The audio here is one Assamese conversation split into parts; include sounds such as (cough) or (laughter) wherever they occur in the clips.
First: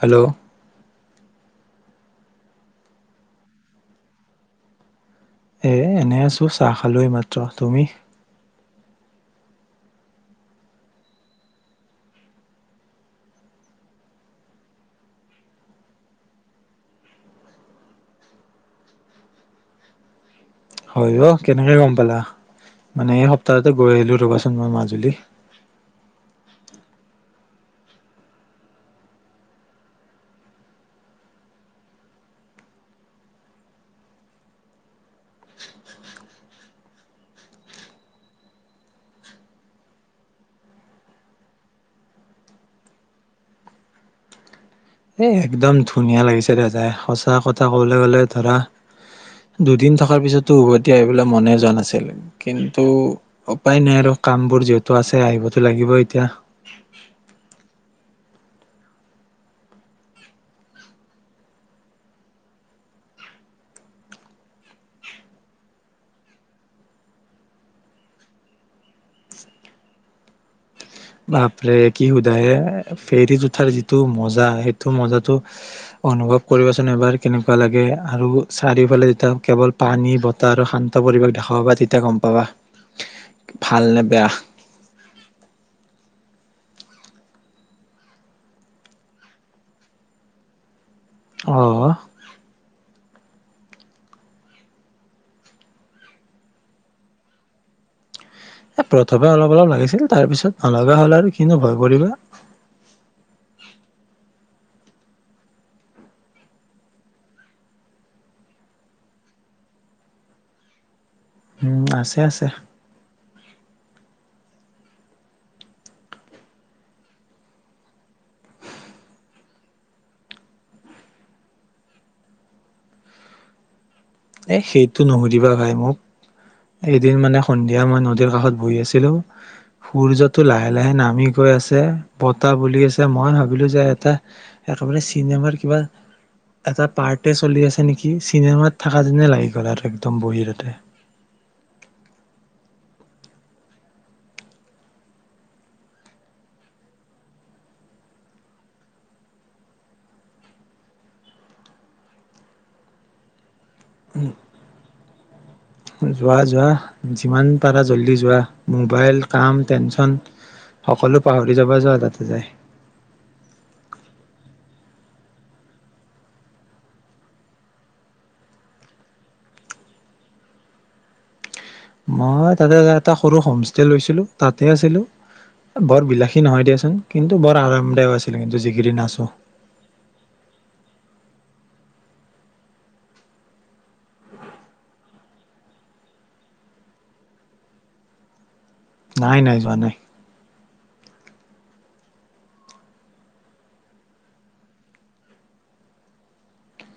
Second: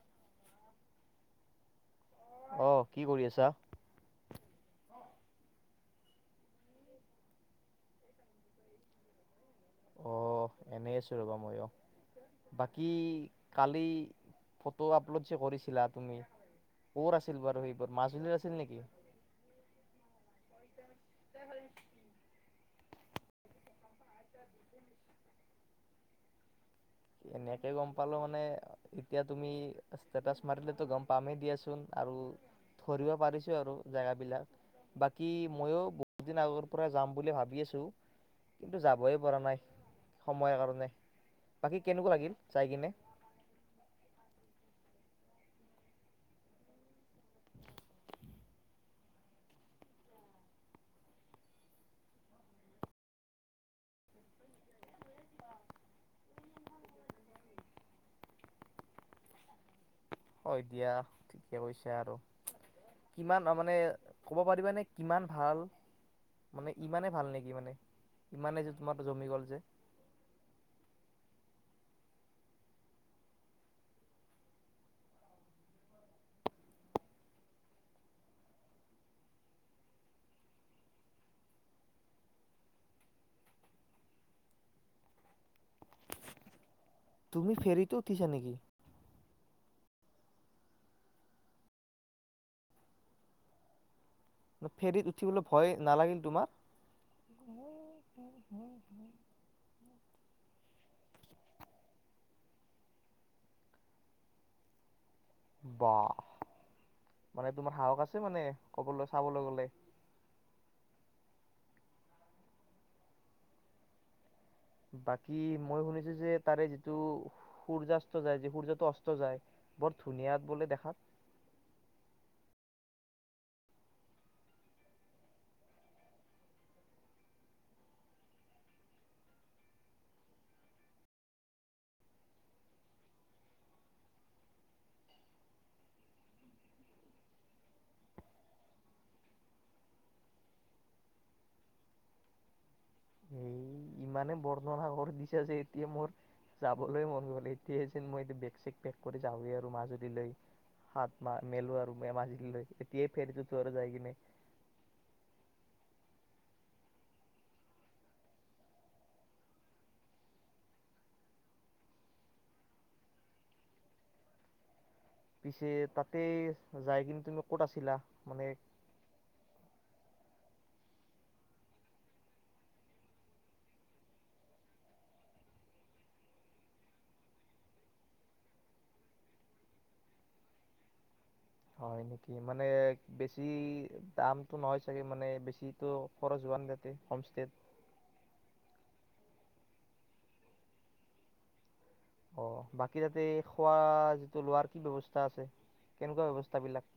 হেল্ল' অ কি কৰি আছা এ এনে আছো চাহ খালোৱেই মাত্ৰ তুমি অ এনেই আছো ৰ'বা মই অ বাকী কালি ফটো আপলোড যে কৰিছিলা তুমি কত আছিল বাৰু সেইবোৰ মাজুলীৰ আছিল নেকি হয় অ কেনেকে গম পালা মানে এই সপ্তাহতে গৈ আহিলো ৰ'বাচোন মই মাজুলী এনেকে গম পালো মানে এতিয়া তুমি ষ্টেটাছ মাৰিলো গম পামেই দিয়াচোন আৰু ধৰিব মানেপাৰিছো আৰু জেগাবিলাক বাকী ময়ো বহুত দিন আগৰ পৰা যাম বুলি ভাবি আছো কিন্তু যাবই পৰা নাই সময়ৰ কাৰণে বাকী কেনেকুৱা লাগিল চাই কিনে এ একদম ধুনীয়া লাগিছে দাদাই সঁচা কথা কবলৈ গলে ধৰা দুদিন থকাৰ পিছতো উভতি আহিবলৈ মনে যোৱা নাছিল কিন্তু উপায় নাই আৰু কামবোৰ যিহেতু আছে আহিবতো লাগিবই এতিয়া হয় দিয়া ঠিকে কৈছা আৰু কিমান মানে ক'ব পাৰিবাানে কিমান ভাল মানে ইমানে ভাল নেকি মানে ইমানে যে তোমাৰ জমি গ'ল যে বাপৰে কি সোধায়ে ফেৰীত উঠাৰ যিটো মজা সেইটো মজাটো অনুভৱ কৰিবাচোন এবাৰ কেনেকুৱা লাগে আৰু চাৰিওফালে যেতিয়া কেৱল পানী বতাহ আৰু শান্ত পৰিৱেশ দেখা পাবা তেতিয়া গম পাবা ভাল নে বেয়া তুমি ফেৰিত উঠিছা নেকি অহ ফেৰিত উঠিবলৈ ভয় নালাগিল তোমাৰ এ প্ৰথমে অলপ অলপ লাগিছিল তাৰ পিছত নলগা হ'ল আৰু কিনো ভয় কৰিবা। বা মানে তোমাৰ সাহস আছে মানে কবলৈ চাবলৈ গলে। উম আছে আছে বাকী মই শুনিছো যে তাৰে যিটো সূৰ্যাস্ত যায় য সূৰ্যটো অস্ত যায় বৰ ধুনীয়া বোলে দেখাত এ সেইটো নুসুধিবা ভাই মোক এদিন মানে সন্ধিয়া মই নদীৰ কাষত বহি আছিলো সূৰ্যটো লাহে লাহে নামি গৈ আছে বতাহ বলি আছে মই ভাবিলো যে এটা একেবাৰে চিনেমাৰ কিবা এটা পাৰ্টে চলি আছে নেকি চিনেমাত থকা দিনে লাগি গল আৰু একদম বহিতে। এই ইমানে বৰ্ণনাাগৰ দিছো যে এতিয়া মোৰ যাবলৈয় মন গল এতিয়া যেন মই বেগ চেগ পেক কৰি যাওঁৱে আৰু মাজুলীলৈ হাত মা মেলো আৰু মাজুলীলৈ এতিয়াই ফেৰটো ঘৰে যাই কি ন যোৱা যোৱা যিমান পাৰা জল্দি যোৱা মোবাইল কাম টেনচন সকলো পাহৰি যাব যোৱা তাতে যায় পিছে তাতে যাই কিন্তু তুমি ক'ত আছিলা মানে মই তাতে এটা সৰু হোমষ্টে লৈছিলো তাতে আছিলো বৰ বিলাসী নহয় দিয়াচোন কিন্তু বৰ আৰামদায়ক আছিলো কিন্তু যি কেইদিন আাছো হয় নেকি মানে বেছি দামতটো নহয় চাগে মানে বেছিতো খৰচ হোৱা নাই তাতে হোমষ্ট নাই নাই যোৱা নাই অ বাকী তাতে খোৱা যিটো লোৱাৰ কি ব্যৱস্থা আছে কেনেকুৱা ব্যৱস্থা বিলাক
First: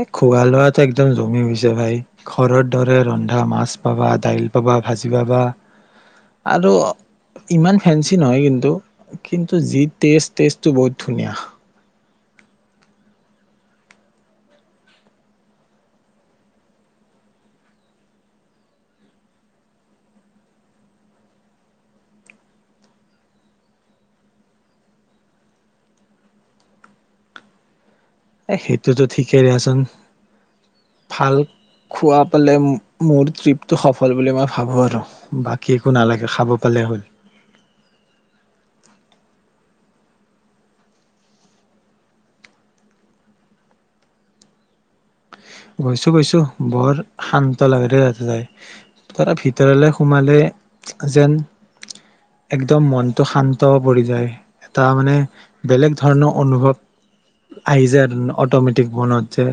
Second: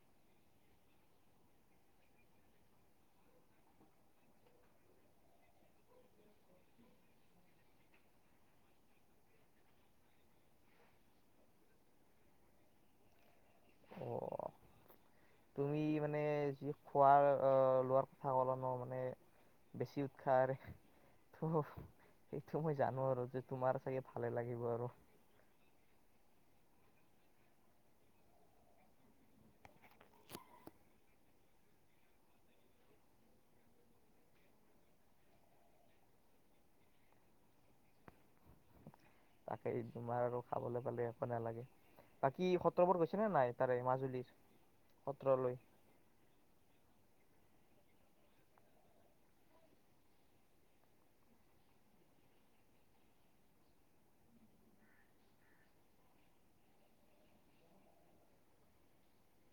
এই খোৱা লোৱাটো একদম জমি হৈছে ভাই ঘৰৰ দৰে ৰন্ধা মাছ পাবা দাইল পাবা ভাজি পাবা আৰু ইমান ফেঞ্চি নহয় কিন্তু কিন্তু যি টেষ্ট টেষ্টটো বহুত ধুনীয়া অ তুমি মানে যি খোৱা লোৱাৰ কথা কল ন মানে বেছি উৎসাহৰে ত সেইটো মই জানো আৰু যে তোমাৰ চাগে ভালে লাগিব আৰু এ সেইটোতো ঠিকেই দেচোন ভাল খোৱা পালে মোৰ ট্ৰিপটো সফল বুলি মই ভাবো আৰু বাকী একো নালাগে খাব পালে হ'ল। তাকে তোমাৰ আৰু খাবলৈ পালে একো নালাগে বাকী সত্ৰবোৰ হৈছে নে নাই তাৰে মাজুলীৰ সত্ৰলৈ গৈছো গৈছো বৰ শান্তি লেতেৰা ভিতৰলে সোমালে যেন একদম মনটো শান্ত পৰি যায় এটা মানে বেলেগ ধৰণৰ অনুভৱ আহি যায় আৰু অটমেটিক মনত যে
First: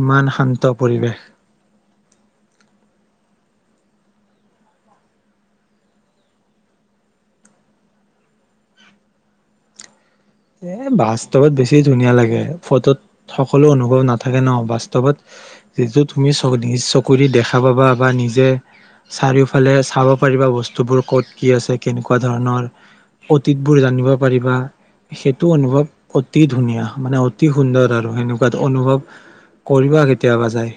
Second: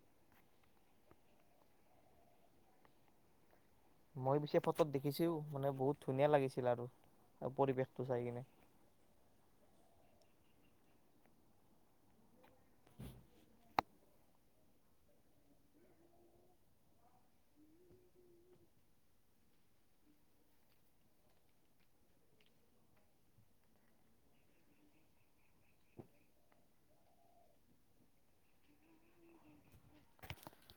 ইমান শান্ত পৰিৱেশ মই পিছে ফটোত দেখিছো মানে বহুত ধুনীয়া লাগিছিল আৰু পৰিৱেশটো চাই কিনে এ বাস্তৱত বেছি ধুনীয়া লাগে ফটোত সকলো অনুভৱ নাথাকে ন বাস্তৱত যিটো তুমি নিজ চকুৰি দেখা পাবা বা নিজে চাৰিওফালে চাব পাৰিবা। বস্তুবোৰ ক'ত কি আছে কেনেকুৱা ধৰণৰ অতীতবোৰ জানিব পাৰিবা। সেইটো অনুভৱ অতি ধুনীয়া মানে অতি সুন্দৰ আৰু এনেকুৱা অনুভৱ কৰিব কেতিয়াবা যায়।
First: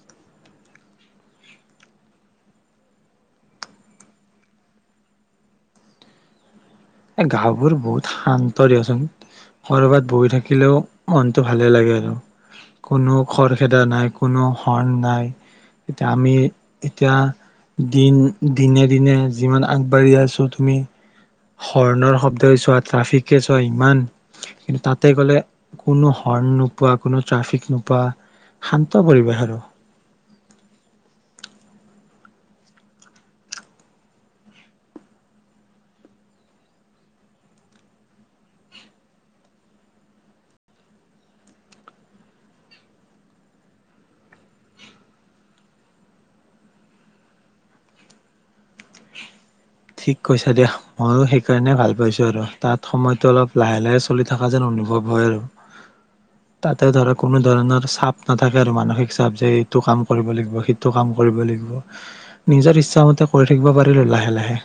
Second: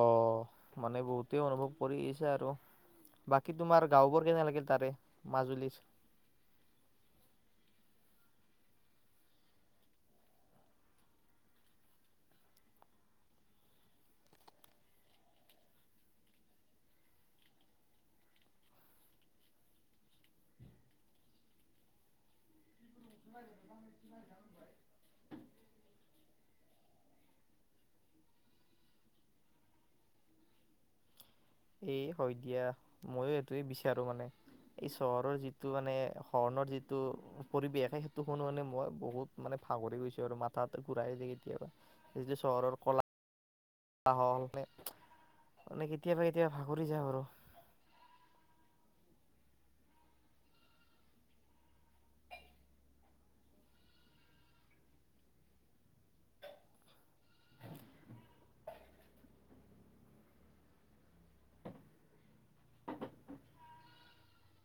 অ মানে বহুতে অনুভৱ কৰিছে। আৰু বাকী তোমাৰ গাঁওবোৰ কেনে লাগিল তাৰে মাজুলী। এ গাঁওবোৰ বহুত শান্ত দিয়াচোন কৰ'বাত বহি থাকিলেও মনটো ভালে লাগে আৰু কোনো খৰখেদা নাই কোনো হৰ্ণ নাই এতিয়া আমি এতিয়া দিন দিনে দিনে যিমান আগবাঢ়ি আছোঁ তুমি। হৰ্ণৰ শব্দই চোৱা ট্ৰাফিকে চোৱা ইমান কিন্তু তাতে গ'লে কোনো হৰ্ণ নোপোৱা কোনো ট্ৰাফিক নোপোৱা শান্ত পৰিৱেশ আৰু এই হয় দিয়া মইো সেইটোৱে বিচাৰো মানে এই চহৰৰ যিটো মানে হৰ্ণৰ যিটো পৰিৱেশ সেইটো শুনোানে মই বহুত মানে ভাগৰি গৈছো আৰু মাথা ঘুৰাই যায় কেতিয়াবা যিটো চহৰৰ কলা মানে কেতিয়াবা কেতিয়াবা ভাগৰি যাওঁ আৰু ঠিক কৈছা দিয়া ময়ো সেইকাৰণে ভাল পাইছোঁ আৰু তাত সময়তটো অলপ লাহে লাহে চলি থকা যেন অনুভৱ হয় আৰু তাতে ধৰা কোনো ধৰণৰ চাপ নাথাকে আৰু মানসিক চাপ যে এইটো কাম কৰিব লাগিব সিটো কাম কৰিব লাগিব নিজৰ ইচ্ছাামতে কৰি থাকিব পাৰিলো লাহে লাহে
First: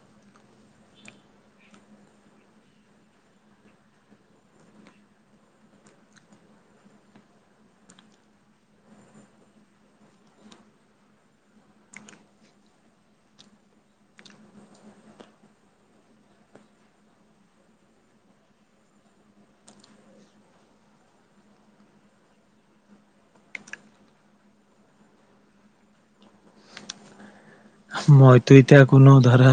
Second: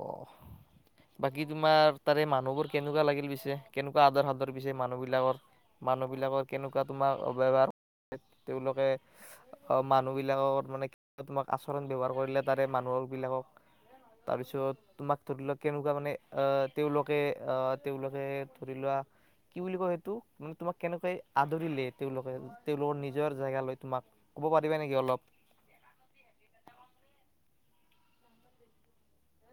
অ বাকী তোমাৰ তাৰে মানুহবোৰ কেনেকুৱা লাগিল পিছে কেনেকুৱা আদৰ সাদৰ পিছে মানুহ বিলাকৰ মানুহ বিলাকৰ কেনেকুৱা তোমাক ব্যৱহাৰ তেওঁলোকে মানুহ বিলাকৰ মানে তোমাক আচৰণ ব্যৱহাৰ কৰিলে তাৰে মানুহ বিলাকক তাৰপিছত তোমাক ধৰি লওক কেনেকুৱা মানে অহ তেওঁলোকে অহ তেওঁলোকে ধৰি লোৱা কি বুলি কয় সেইটো মানে তোমাক কেনেকই আদৰিলে তেওঁলোকে তেওঁলোকৰ নিজৰ জেগা লৈ তোমাক কব পাৰিবা নেকি অলপ মইতো এতিয়া কোনো ধৰা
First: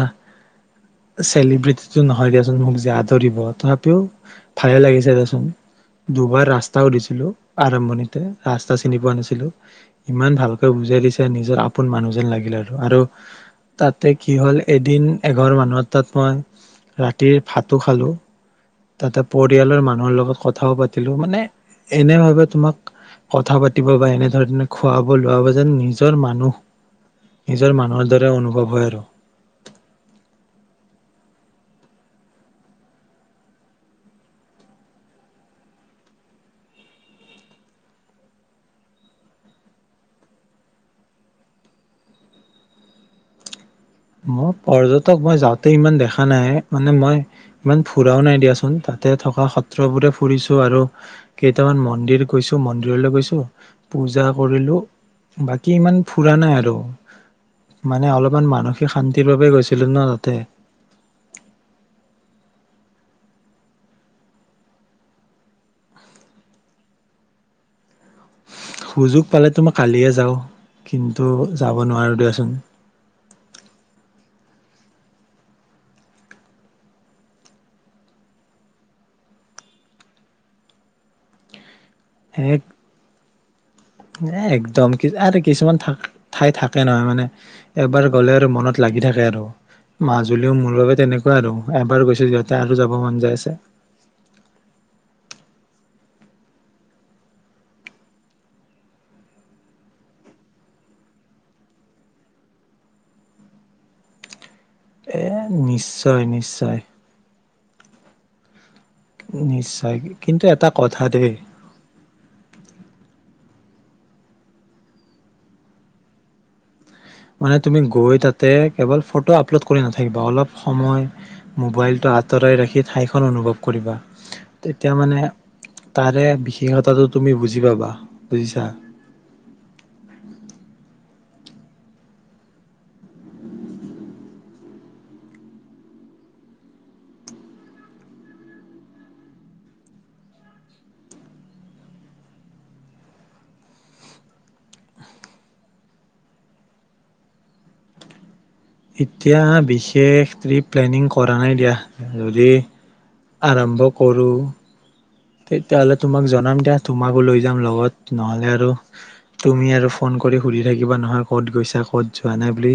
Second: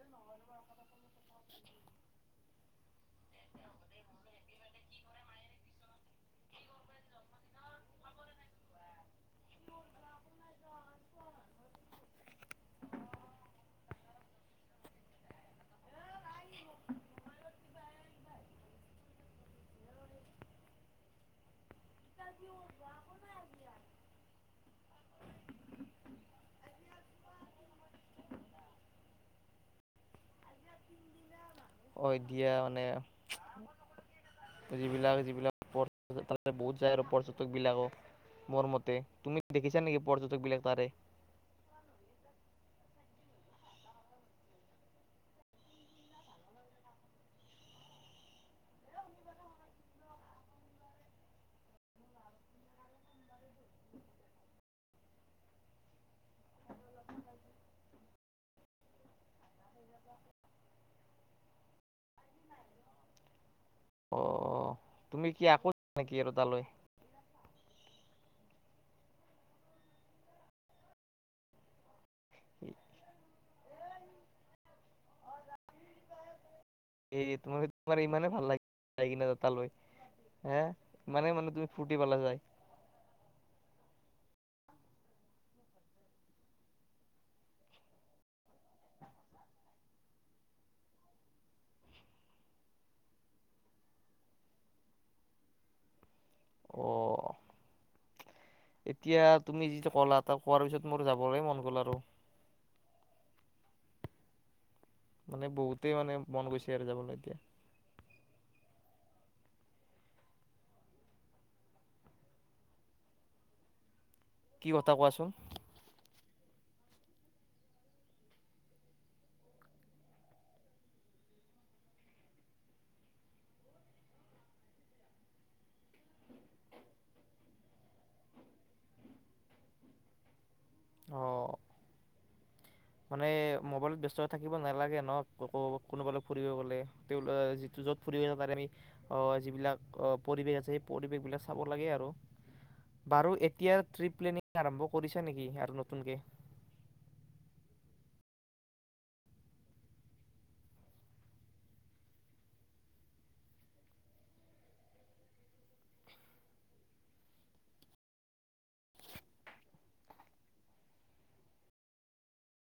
চেলিব্ৰিটিটো নহয় দিয়াচোন মোক আদৰিব তথাপিও ভালে লাগিছে দেচোন দুবাৰ ৰাস্তাও দিছিলো আৰম্ভণিতে ৰাস্তা চিনি পোৱা নাছিলো ইমান ভালকৈ বুজাই দিছে নিজৰ আপোন মানুহ যেন লাগিল আৰু আৰু তাতে কি হ'ল এদিন এঘৰ মানুহত তাত মই ৰাতিৰ ভাতো খালো তাতে পৰিয়ালৰ মানুহৰ লগত কথাও পাতিলো মানে এনে ভাবে তোমাক কথা পাতিব বা এনেধৰণে খুৱাব লোৱাব যেন নিজৰ মানুহ নিজৰ মানুহৰ দৰে অনুভৱ হয় আৰু অ এতিয়া মানে যিবিলাক যিবিলাক পৰ তাৰে বহুত যায় আৰু পৰ্যটক বিলাকো মোৰ মতে তুমি দেখিছা নেকি পৰ্যটক বিলাক তাৰে মই পৰ্যটক মই যাওঁতে ইমান দেখা নাই মানে মই ইমান ফুৰাও নাই দিয়াচোন তাতে থকা সত্ৰবোৰে ফুৰিছো আৰু কেইটামান মন্দিৰ গৈছো মন্দিৰলৈ গৈছো পূজা কৰিলো বাকী ইমান ফুৰা নাই আৰু মানে অলপমান মানসিক শান্তিৰ বাবে গৈছিলো ন তাতে অ তুমি কি আকৌ নেকি আৰু তালৈ সুযোগ পালে তো মই কালিয়ে যাওঁ কিন্তু যাব নোৱাৰো ৰৈ আছো এই তোমাৰ তোমাৰ ইমানে ভাল লাগে যায় কি তালৈ হে ইমানে মানে তুমি ফুটি পেলা যায় এক এ একদম আৰু কিছুমান ঠাই থাকে নহয় মানে এবাৰ গলে আৰু মনত লাগি থাকে আৰু মাজুলীও মোৰ বাবে তেনেকুৱা আৰু এবাৰ গৈছো যিহতে আৰু যাব মন যায় আছে অ এতিয়া তুমি যিটো কলা ত কোৱাৰ পিছত মোৰ যাবলৈ মন গ'ল আৰু এ মানে বহুতেই মানে নিশ্চয় মন গৈছে নিশ্চয় আৰু যাবলৈ এতিয়া নিশ্চয় কিন্তু এটা কথা দেই কি কথা কোৱাচোন মানে তুমি গৈ তাতে কেৱল ফটো আপলোড কৰি নাথাকিবা অলপ সময় মোবাইলটো আঁতৰাই ৰাখি ঠাইখন অনুভৱ কৰিবা তেতিয়া মানে তাৰে বিশেষতাটো তুমি বুজি পাবা বুজিছা অ মানে মবাইলত ব্যস্ত থাকিব নালাগে ন কোনোবালৈ ফুৰিব গলে যিটো য'ত ফুৰিব তাৰে যিবিলাক পৰিবেশ আছে সেই পৰিবেশ বিলাক চাব লাগে আৰু বাৰু এতিয়াৰ পৰা প্লেনিং আৰম্ভ কৰিছা নেকি আৰু নতুনকে এতিয়া বিশেষ ট্ৰিপ প্লেনিং কৰা নাই দিয়া যদি আৰম্ভ কৰোঁ তেতিয়াহলে তোমাক জনাম দিয়া তোমাকো লৈ যাম লগত নহলে আৰু তুমি আৰু ফোন কৰি সুধি থাকিবা নহয় ক'ত গৈছা ক'ত যোৱা নাই বুলি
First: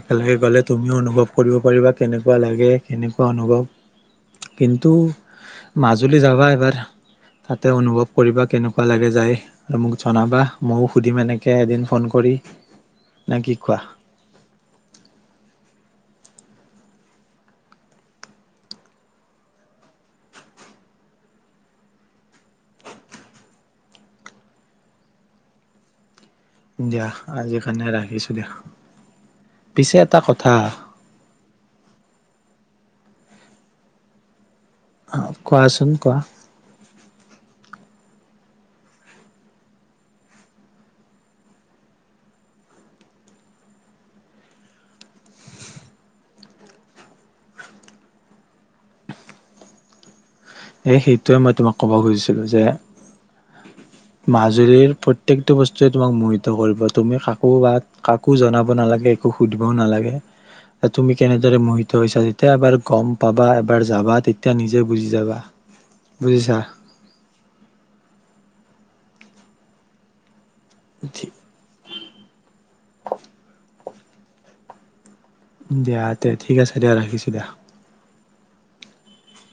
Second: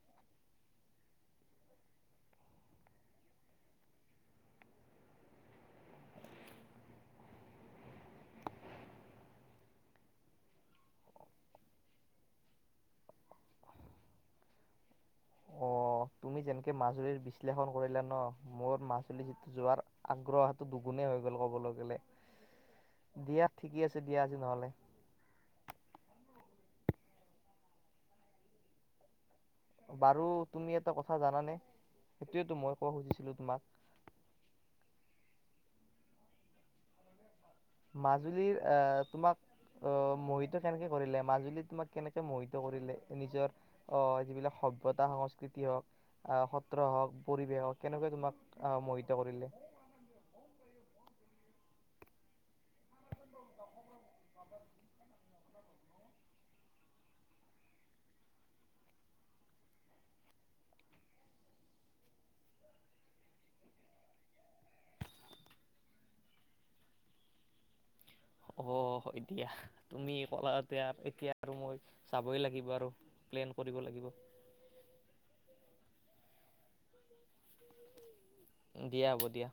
একেলগে গলে তুমিও অনুভৱ কৰিব পাৰিবা কেনেকুৱা লাগে কেনেকুৱা অনুভৱ কিন্তু মাজুলী যাবা তাতে অনুভৱ কৰিবা কেনেকুৱা লাগে যায় আৰু মোক জনাবা মইয়ো সুধিম এনেকে এদিন ফোন কৰি নে কি কোৱা অ' তুমি যেনেকে মাজুলীৰ বিশ্লেষণ কৰিলা ন মোৰ মাজুলী যোৱাৰ আগ্ৰহটো দুগুণেই হৈ গল কবলৈ গলে দিয়া ঠিকেই আছে দিয়া আজি নহলে দিয়া আজি কাৰণে ৰাখিছো দিয়া পিছে এটা বাৰু কথা তুমি এটা কথা জানানে সেইটোয়ো মই কব খুজিছিলো তোমাক কোৱাচোন কোৱা মাজুলীৰ আহ তোমাক আহ মোহিত কেনেকৈ কৰিলে মাজুলী তোমাক কেনেকৈ মোহিত কৰিলে নিজৰ আহ যিবিলাক সভ্যতা সংস্কৃতি হওক আহ সত্ৰ হওক পৰিৱেশ হওক কেনেকে তোমাক আহ মোহিত কৰিলে এ সেইটোৱে মই তোমাক ক'ব খুজিছিলো যে মাজুলীৰ প্ৰতি প্ৰত্যেকটো বস্তুৱে তোমাক মোহিত কৰিব তুমি কাকো বা কাকো জনাব নালাগে একো সুধিবও নালাগে তুমি কেনেদৰে মোহিত হৈছা যেতিয়া এবাৰ গম পাবা এবাৰ যাবা তেতিয়া নিজে বুজি যাবা বুজিছা অ' এতিয়া তুমি ক'লাত তেতিয়া এতিয়া আৰু মই যাবই লাগিব আৰু প্লেন কৰিব লাগিব থিব (inaudible) দিয়া তে ঠিক আছে দিয়া ৰাখিছোঁ দিয়া দিয়া হ'ব দিয়া